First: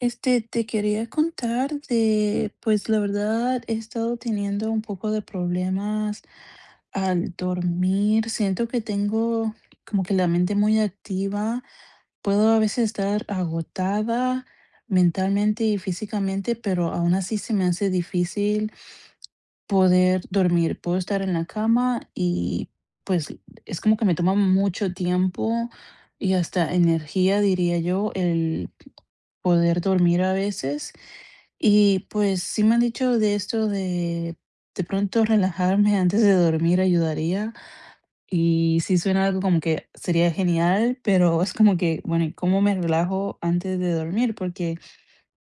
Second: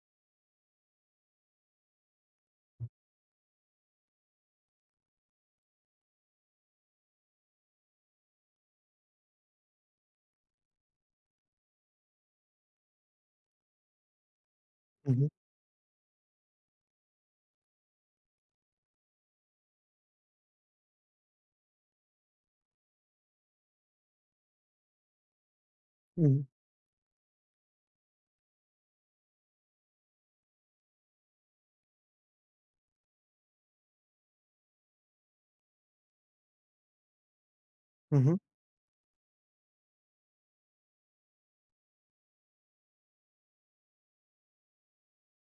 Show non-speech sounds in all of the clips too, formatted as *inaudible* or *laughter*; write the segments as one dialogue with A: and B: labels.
A: Te quería contar pues la verdad he estado teniendo un poco de problemas al dormir. Siento que tengo como que la mente muy activa. Puedo a veces estar agotada
B: Ujú,
A: mentalmente y físicamente, pero aún así se me hace difícil poder dormir. Puedo estar en la cama y pues es como que me toma mucho tiempo y
B: ujú,
A: hasta energía, diría yo, el poder dormir a veces. Y pues sí me han dicho de esto de pronto relajarme antes de dormir ayudaría,
B: ujú,
A: y sí suena algo como que sería genial, pero es como que, bueno, ¿y cómo me relajo antes de dormir? Porque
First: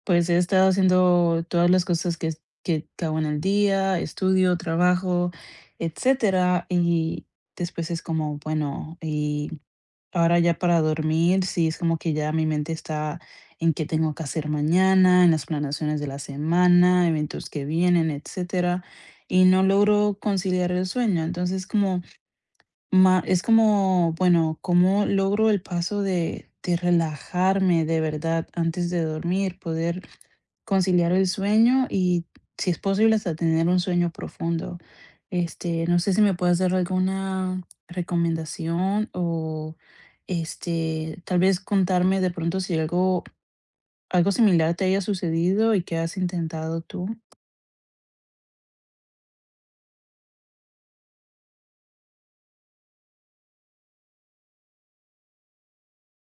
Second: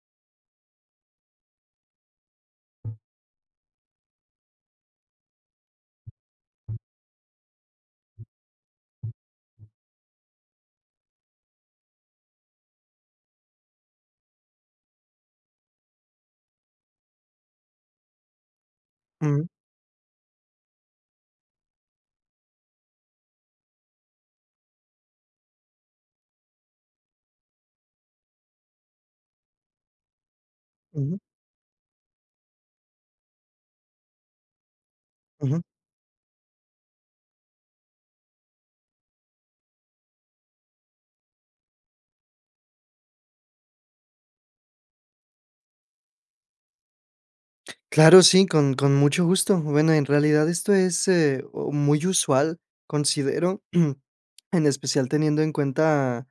A: pues he estado haciendo todas las cosas que hago en el día, estudio, trabajo, etcétera. Y después es como, bueno, y ahora ya para dormir, sí, es como que ya mi mente está en qué tengo que hacer mañana, en las planaciones de la semana, eventos que vienen, etcétera. Y
B: ujú,
A: no logro conciliar el sueño. Entonces, como, es como, bueno, ¿cómo logro el paso de relajarme de verdad antes de dormir, poder conciliar
B: ujú,
A: el sueño y, si es posible, hasta tener un sueño profundo?
B: ujú.
A: No sé si me puedes dar alguna recomendación o, tal vez contarme de pronto si algo algo similar te haya sucedido y que has intentado tú.
B: Claro, sí, con mucho gusto. Bueno, en realidad esto es, o muy usual, considero, *clears throat* en especial teniendo en cuenta,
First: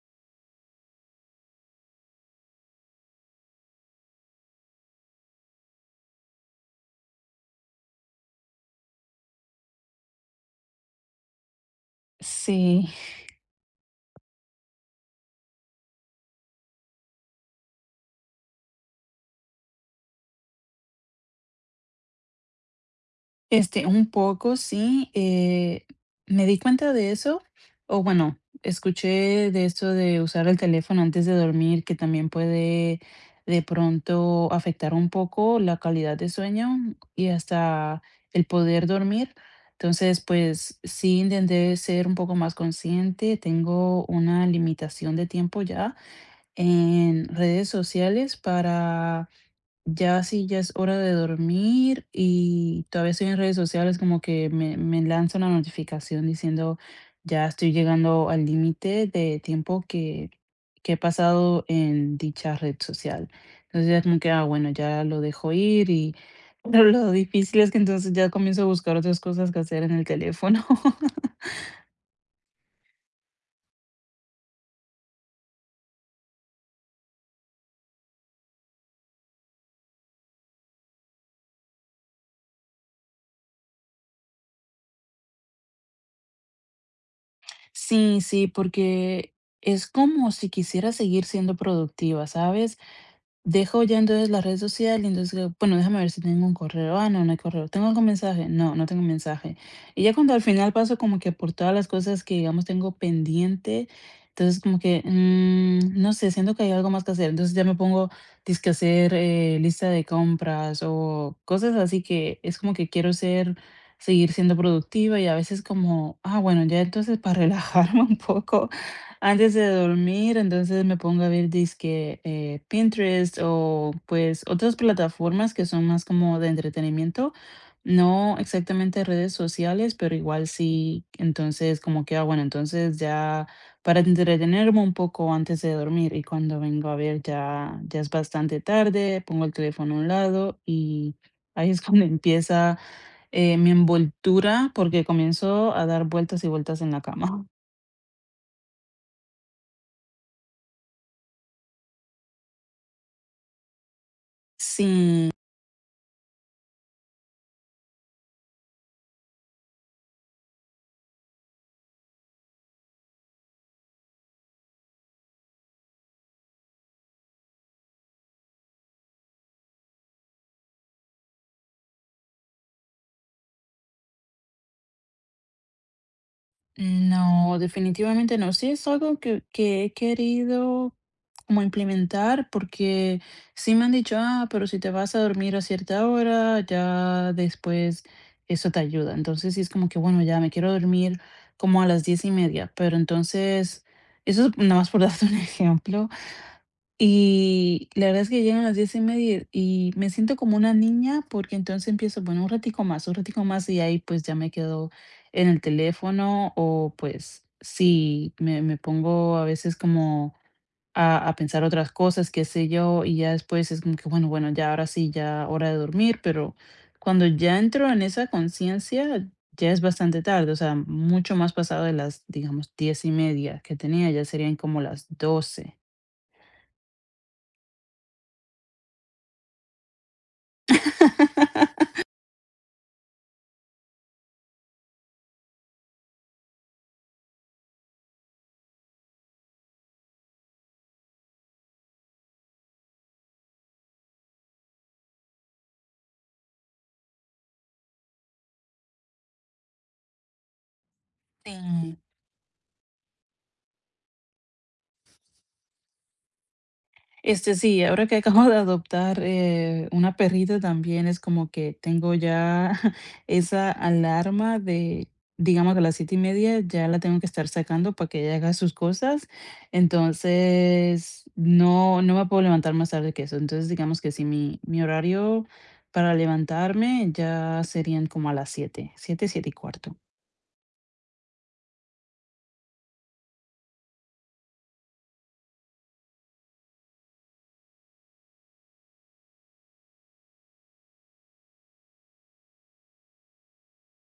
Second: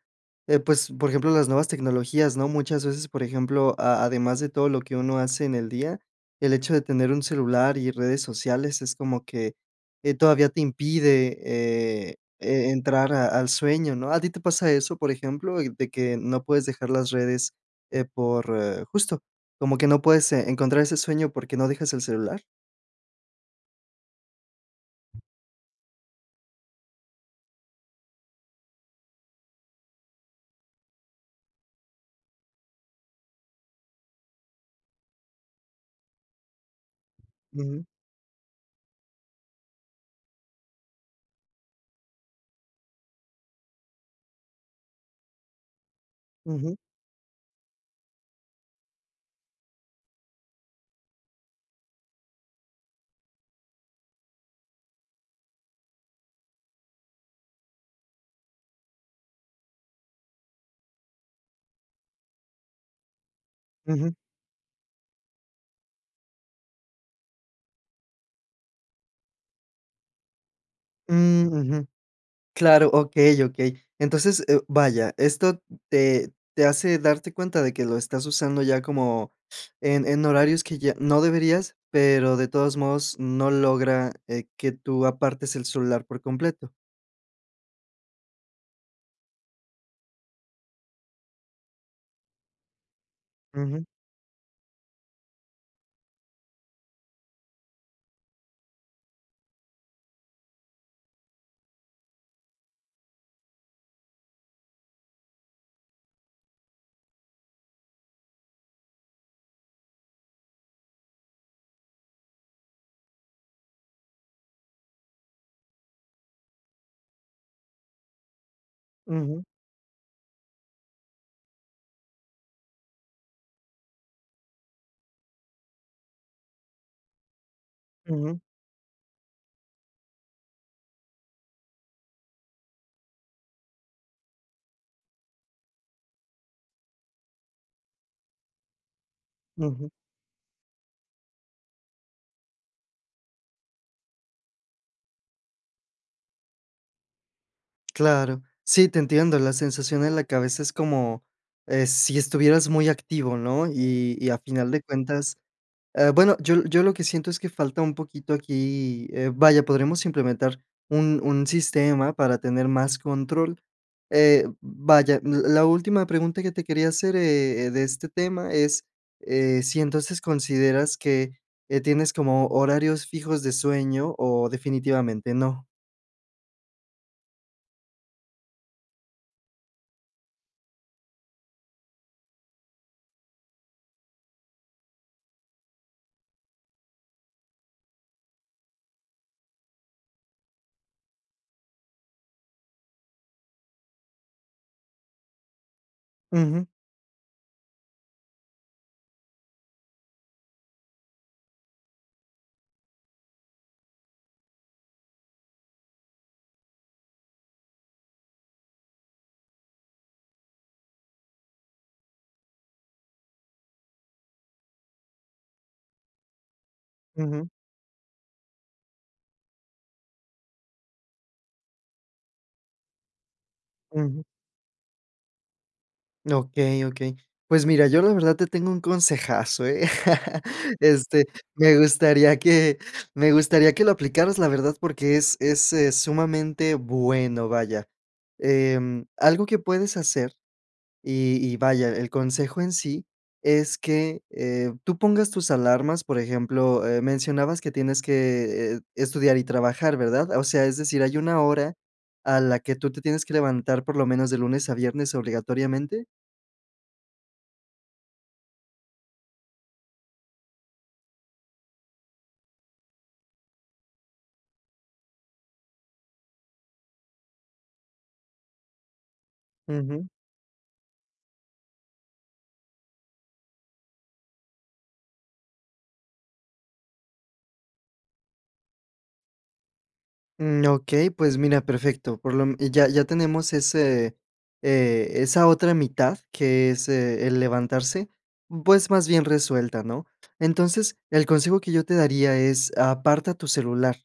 B: pues, por ejemplo, las nuevas tecnologías, ¿no? Muchas veces, por ejemplo, a además de todo lo que uno hace en el día, el hecho de tener un celular y redes sociales es como que, todavía te impide,
A: Sí.
B: entrar a al sueño, ¿no? ¿A ti te pasa eso, por ejemplo, de que no puedes dejar las redes, por justo, como que no puedes, encontrar ese sueño porque no dejas el celular?
A: Un poco, sí, me di cuenta de eso, o bueno, escuché de esto de usar el teléfono antes de dormir, que también puede de pronto afectar un poco la calidad de sueño y
B: Ujú,
A: hasta el poder dormir. Entonces, pues sí intenté ser un poco más consciente. Tengo una limitación de tiempo ya
B: ujú,
A: en redes sociales para ya sí, ya es hora de dormir y todavía estoy en redes sociales, como que me lanza una notificación diciendo ya estoy llegando al límite de tiempo que he pasado en dicha red social. Entonces ya es
B: ujú,
A: como que, ah, bueno, ya lo dejo ir y *laughs* pero lo difícil es que entonces ya comienzo a buscar otras cosas que hacer en el teléfono. *laughs*
B: mm, ujú. Claro, okey, okey. Entonces, vaya, esto te hace darte cuenta de que lo estás usando ya como en horarios que ya no deberías, pero de todos modos no logra, que tú apartes el celular por completo.
A: Sí, sí, porque es como si quisiera seguir siendo productiva, ¿sabes? Dejo
B: Ujú,
A: ya entonces las redes sociales y entonces digo, bueno, déjame ver si tengo un correo. Ah, no, no hay correo. ¿Tengo algún mensaje? No, no tengo mensaje. Y ya cuando al final paso como que por todas las cosas que, digamos, tengo pendiente, entonces como que, no sé, siento que hay algo más que hacer. Entonces ya me pongo, dizque hacer lista de compras o cosas así, que es como que quiero ser, seguir siendo productiva, y a veces como, ah, bueno, ya entonces para *laughs* relajarme un poco
B: ujú,
A: antes de dormir, entonces me pongo a ver dizque, Pinterest o, pues, otras plataformas que son más como de entretenimiento. No
B: ujú,
A: exactamente redes sociales, pero igual sí, entonces como que, ah, bueno, entonces ya para entretenerme un poco antes de dormir, y cuando vengo a ver ya es bastante tarde, pongo el
B: ujú.
A: teléfono a un lado y ahí es *laughs* cuando empieza, mi envoltura, porque comienzo a dar vueltas y vueltas en la cama.
B: Claro. Sí, te entiendo, la sensación en la cabeza es como, si estuvieras muy activo, ¿no? Y a final de
A: Sí.
B: cuentas. Bueno, yo lo que siento es que falta un poquito aquí, vaya, podremos implementar un sistema para tener más control. Vaya, l la última pregunta que te quería hacer, de este tema es, si entonces consideras que, tienes como horarios fijos de sueño o definitivamente no.
A: No, definitivamente no. Sí es algo que he querido como implementar porque sí me han dicho, ah, pero si te vas a dormir a cierta hora, ya después eso te ayuda. Entonces sí es como que, bueno, ya me quiero dormir como a las 10:30, pero entonces, eso es nada más por darte un *laughs* ejemplo,
B: Ujú,
A: y la verdad es que llegan las 10:30 y me siento como una niña porque entonces empiezo, bueno, un ratico más, un ratico más, y ahí pues ya me quedo en el teléfono o pues sí, me pongo a veces como a pensar otras cosas, qué sé yo, y ya después es como que, bueno, ya ahora sí, ya hora de dormir, pero cuando
B: ujú,
A: ya entro en esa conciencia, ya es bastante tarde, o sea, mucho más pasado de las, digamos, 10:30 que tenía,
B: ujú.
A: ya serían como las 12.
B: Ok, ok. Pues mira, yo la verdad te tengo un consejazo, ¿eh? *laughs* Este, me gustaría que me gustaría que lo aplicaras, la verdad, porque es sumamente bueno, vaya. Algo que puedes hacer, y vaya, el consejo en sí es que, tú pongas tus alarmas, por ejemplo, mencionabas que tienes que, estudiar y trabajar, ¿verdad? O sea, es decir, ¿hay una hora
A: Sí.
B: a la que tú te tienes que levantar por lo menos de lunes a viernes obligatoriamente?
A: Sí, ahora que acabo de adoptar, una perrita, también es como que tengo ya *laughs* esa alarma de, digamos, que a las 7:30 ya la tengo que estar sacando para que ella haga sus cosas.
B: Ujú.
A: Entonces, no me puedo levantar más tarde que eso. Entonces, digamos que sí, mi horario para levantarme ya serían como a las siete y cuarto.
B: Mm, okey, pues mira, perfecto. Por lo y ya ya tenemos esa otra mitad que es, el levantarse, pues, más bien resuelta, ¿no? Entonces, el consejo que yo te daría es aparta tu celular.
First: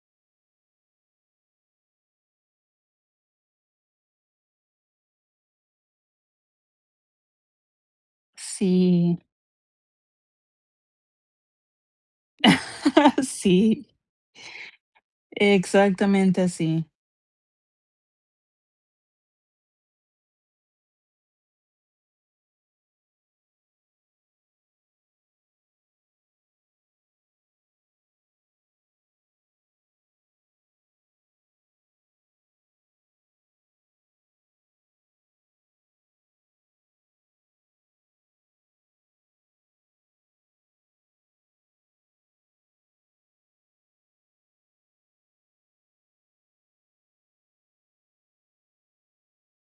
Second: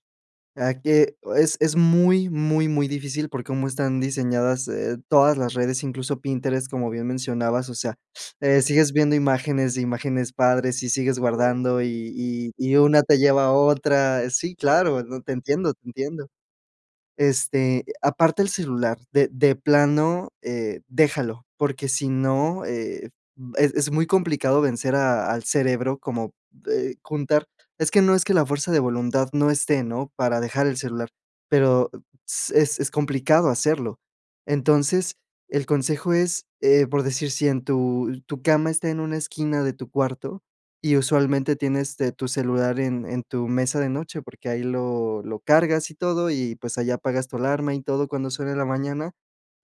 B: Ah, que es muy, muy, muy difícil por cómo están diseñadas, todas las redes, incluso Pinterest, como bien mencionabas, o sea, sigues viendo
A: Sí.
B: imágenes de imágenes padres y sigues. Sí. Guardando y una te
A: *laughs*
B: lleva a
A: Sí,
B: otra. Sí, claro, no, te entiendo, te entiendo.
A: exactamente así.
B: Aparte el celular, de plano, déjalo, porque si no, es muy complicado vencer a al cerebro como, juntar, es que no es que la fuerza de voluntad no esté, ¿no?, para dejar el celular, pero s es complicado hacerlo. Entonces, el consejo es, por decir, si en tu tu cama está en una esquina de tu cuarto y usualmente tienes, tu celular en tu mesa de noche, porque ahí lo cargas y todo, y pues allá apagas tu alarma y todo cuando suene la mañana.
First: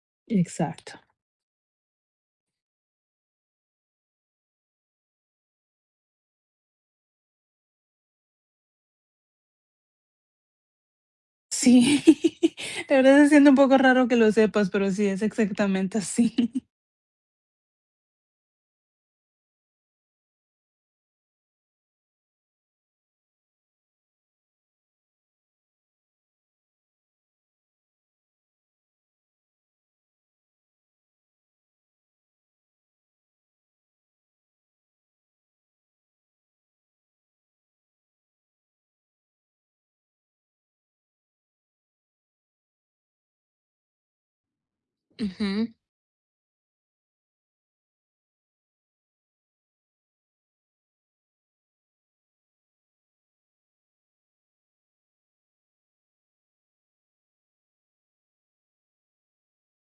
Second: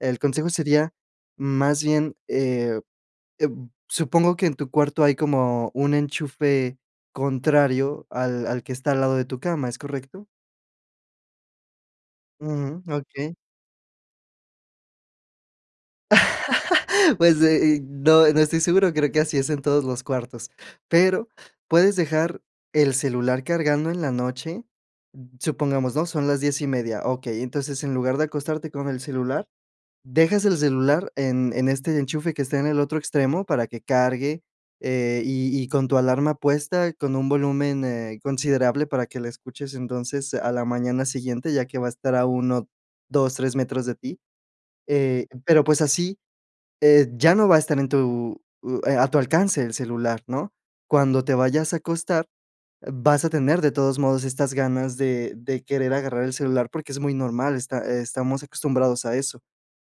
B: El consejo sería
A: Exacto.
B: más bien, supongo que en tu cuarto hay como un enchufe contrario al que está al lado de tu cama, ¿es correcto?
A: Sí, *laughs*
B: Ujú,
A: la verdad se
B: okey.
A: siente un poco raro que lo sepas, pero sí, es exactamente así. *laughs*
B: Pues, no estoy seguro, creo que así es en todos los cuartos, pero puedes dejar el celular cargando en la noche, supongamos, ¿no? Son las 10:30. Okey, entonces, en lugar de acostarte con el celular, dejas el celular en este enchufe que está en el otro extremo para que cargue, y con tu alarma puesta, con un volumen, considerable para que la escuches, entonces, a la mañana siguiente, ya que va a estar a 1, 2, 3 metros de ti, pero,
A: Ujú.
B: pues, así, ya no va a estar en tu u a tu alcance el celular, ¿no? Cuando te vayas a acostar, vas a tener de todos modos estas ganas de querer agarrar el celular porque es muy normal, está estamos acostumbrados a eso.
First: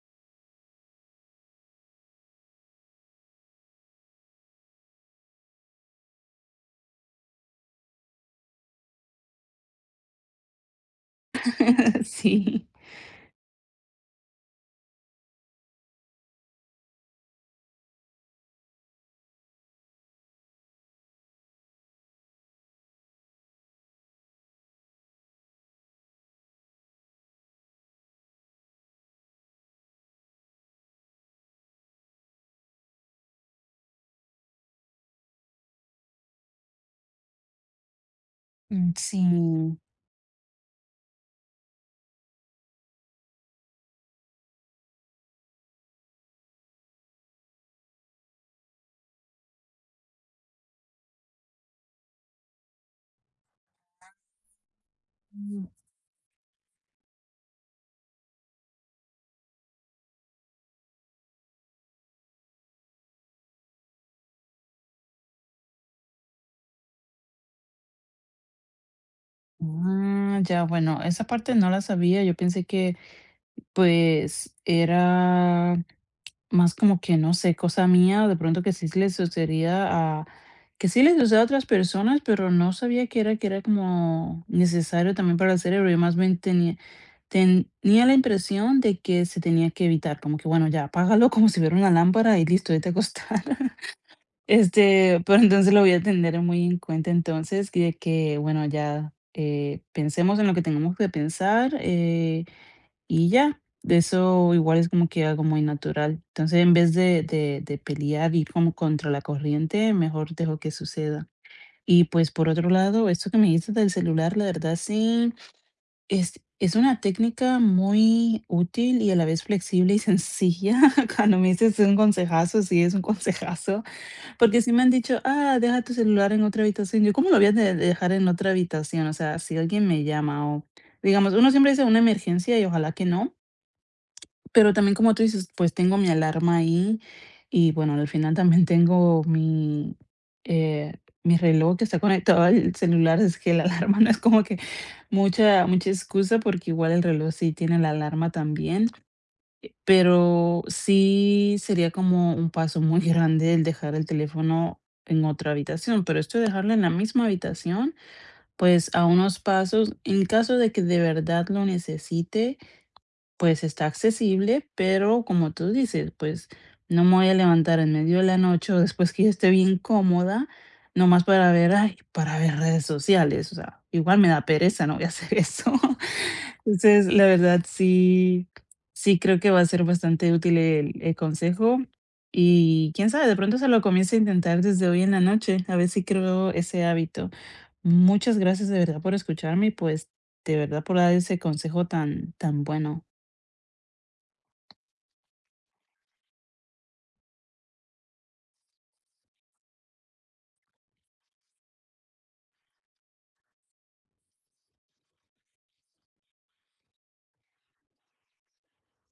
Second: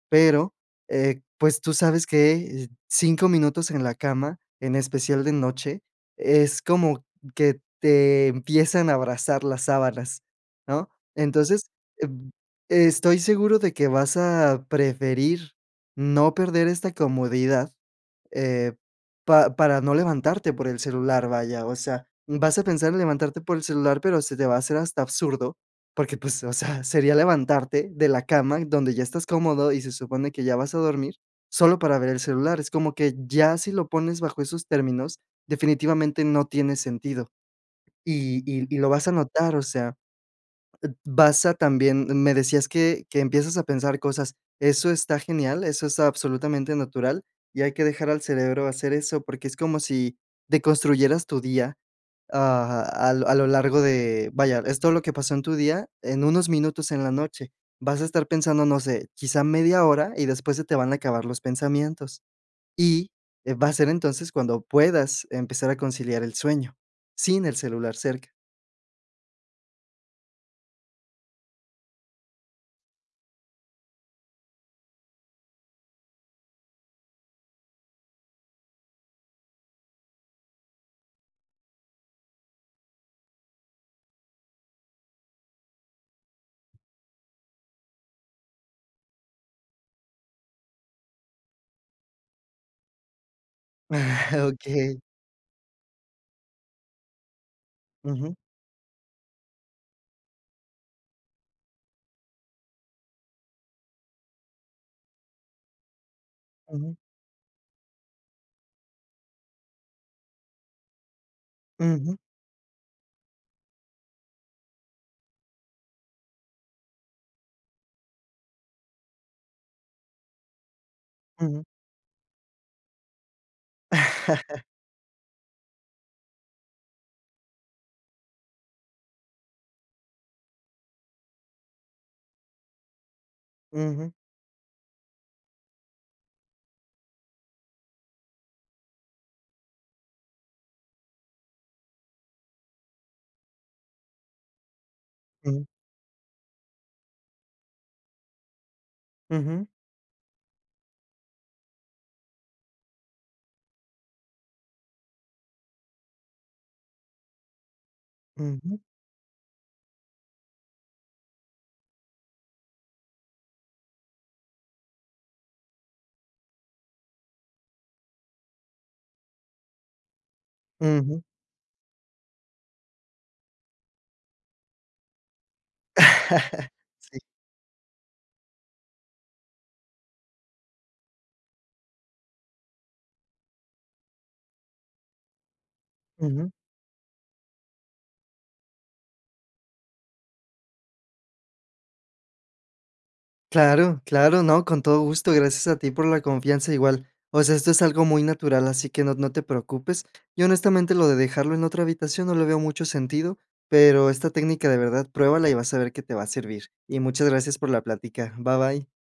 B: Pero, pues, tú sabes que 5 minutos en la cama, en especial de noche, es como que te empiezan a abrazar las sábanas, ¿no? Entonces, em,
A: Sí.
B: estoy seguro de que vas a preferir no perder esta comodidad, eh, pa para no levantarte por el celular, vaya, o sea, vas a pensar en levantarte por el celular, pero se te va a hacer hasta absurdo, porque, pues, o sea, *laughs* sería levantarte de la cama donde ya estás cómodo y se supone que ya vas a dormir, solo para ver el celular. Es como que ya, si lo pones bajo esos términos, definitivamente no tiene sentido y lo
A: Mm,
B: vas a notar, o
A: sí.
B: sea. Basa también me decías que empiezas a pensar cosas. Eso está genial, eso es absolutamente natural, y hay que dejar al cerebro hacer eso, porque es como si deconstruyeras tu día, ah, a lo largo de, vaya, es todo lo que pasó en tu
A: Mm,
B: día en unos minutos en la noche. Vas a estar pensando, no sé, quizá media hora y después se te van a acabar los pensamientos. Y, va a ser entonces cuando puedas empezar a conciliar el sueño, sin el celular cerca.
A: ah, ya, bueno, esa parte no la sabía. Yo pensé que, pues, era más como que, no sé, cosa mía, de pronto que sí le sucedería a que sí les usé a otras personas, pero no sabía que era como necesario también para el cerebro. Yo más bien tenía la impresión de que se tenía que evitar, como que, bueno, ya apágalo *laughs* como si fuera una lámpara y listo, vete a acostar. *laughs*
B: *laughs* Okey.
A: Pero entonces lo voy a tener muy en cuenta entonces,
B: Ujú,
A: que, bueno, ya, pensemos en lo que tengamos que pensar, y ya. De eso igual es como que algo muy natural. Entonces, en vez
B: ujú,
A: de pelear, ir como contra la corriente, mejor dejo que suceda. Y,
B: ujú.
A: pues, por otro lado, esto que me dices del celular, la verdad sí, es es una técnica muy útil y a la vez flexible y sencilla. *laughs* Cuando me
B: Ujú.
A: dices es un consejazo, sí es un consejazo, porque
B: *laughs*
A: sí me han dicho: "Ah, deja tu celular en otra habitación". Yo, ¿cómo lo voy a de dejar en otra habitación? O sea, si alguien me llama o digamos, uno siempre dice una emergencia y ojalá que no,
B: Ujú,
A: pero también, como tú dices, pues tengo mi alarma ahí y, bueno, al final también tengo eh, mi reloj que está conectado al celular, es que la *laughs* alarma no es como que
B: ujú,
A: mucha excusa porque igual el reloj sí tiene la alarma también,
B: ujú,
A: pero sí sería como un paso muy *laughs* grande el dejar el teléfono en otra habitación, pero esto de dejarlo en la misma habitación,
B: ujú,
A: pues a unos pasos, en caso de que de verdad lo necesite, pues está accesible, pero como tú dices, pues no me voy a levantar en medio de la noche o después que ya esté bien cómoda,
B: ujú.
A: nomás para ver, ay, para ver redes sociales. O sea, igual me da pereza, no *laughs* voy a hacer eso. *laughs*
B: *laughs*
A: Entonces,
B: Sí,
A: la verdad, sí, sí creo que va a ser bastante útil el consejo. Y quién sabe, de pronto se lo comience a intentar desde hoy en la noche, a ver si creo
B: ujú.
A: ese hábito. Muchas gracias de verdad por escucharme y pues de verdad por dar ese consejo tan, tan bueno.
B: Claro, claro, no, con todo gusto, gracias a ti por la confianza igual. O sea, esto es algo muy natural, así que no te preocupes. Yo honestamente lo de dejarlo en otra habitación no le veo mucho sentido, pero esta técnica de verdad pruébala y vas a ver que te va a servir. Y muchas gracias por la plática. Bye, bye.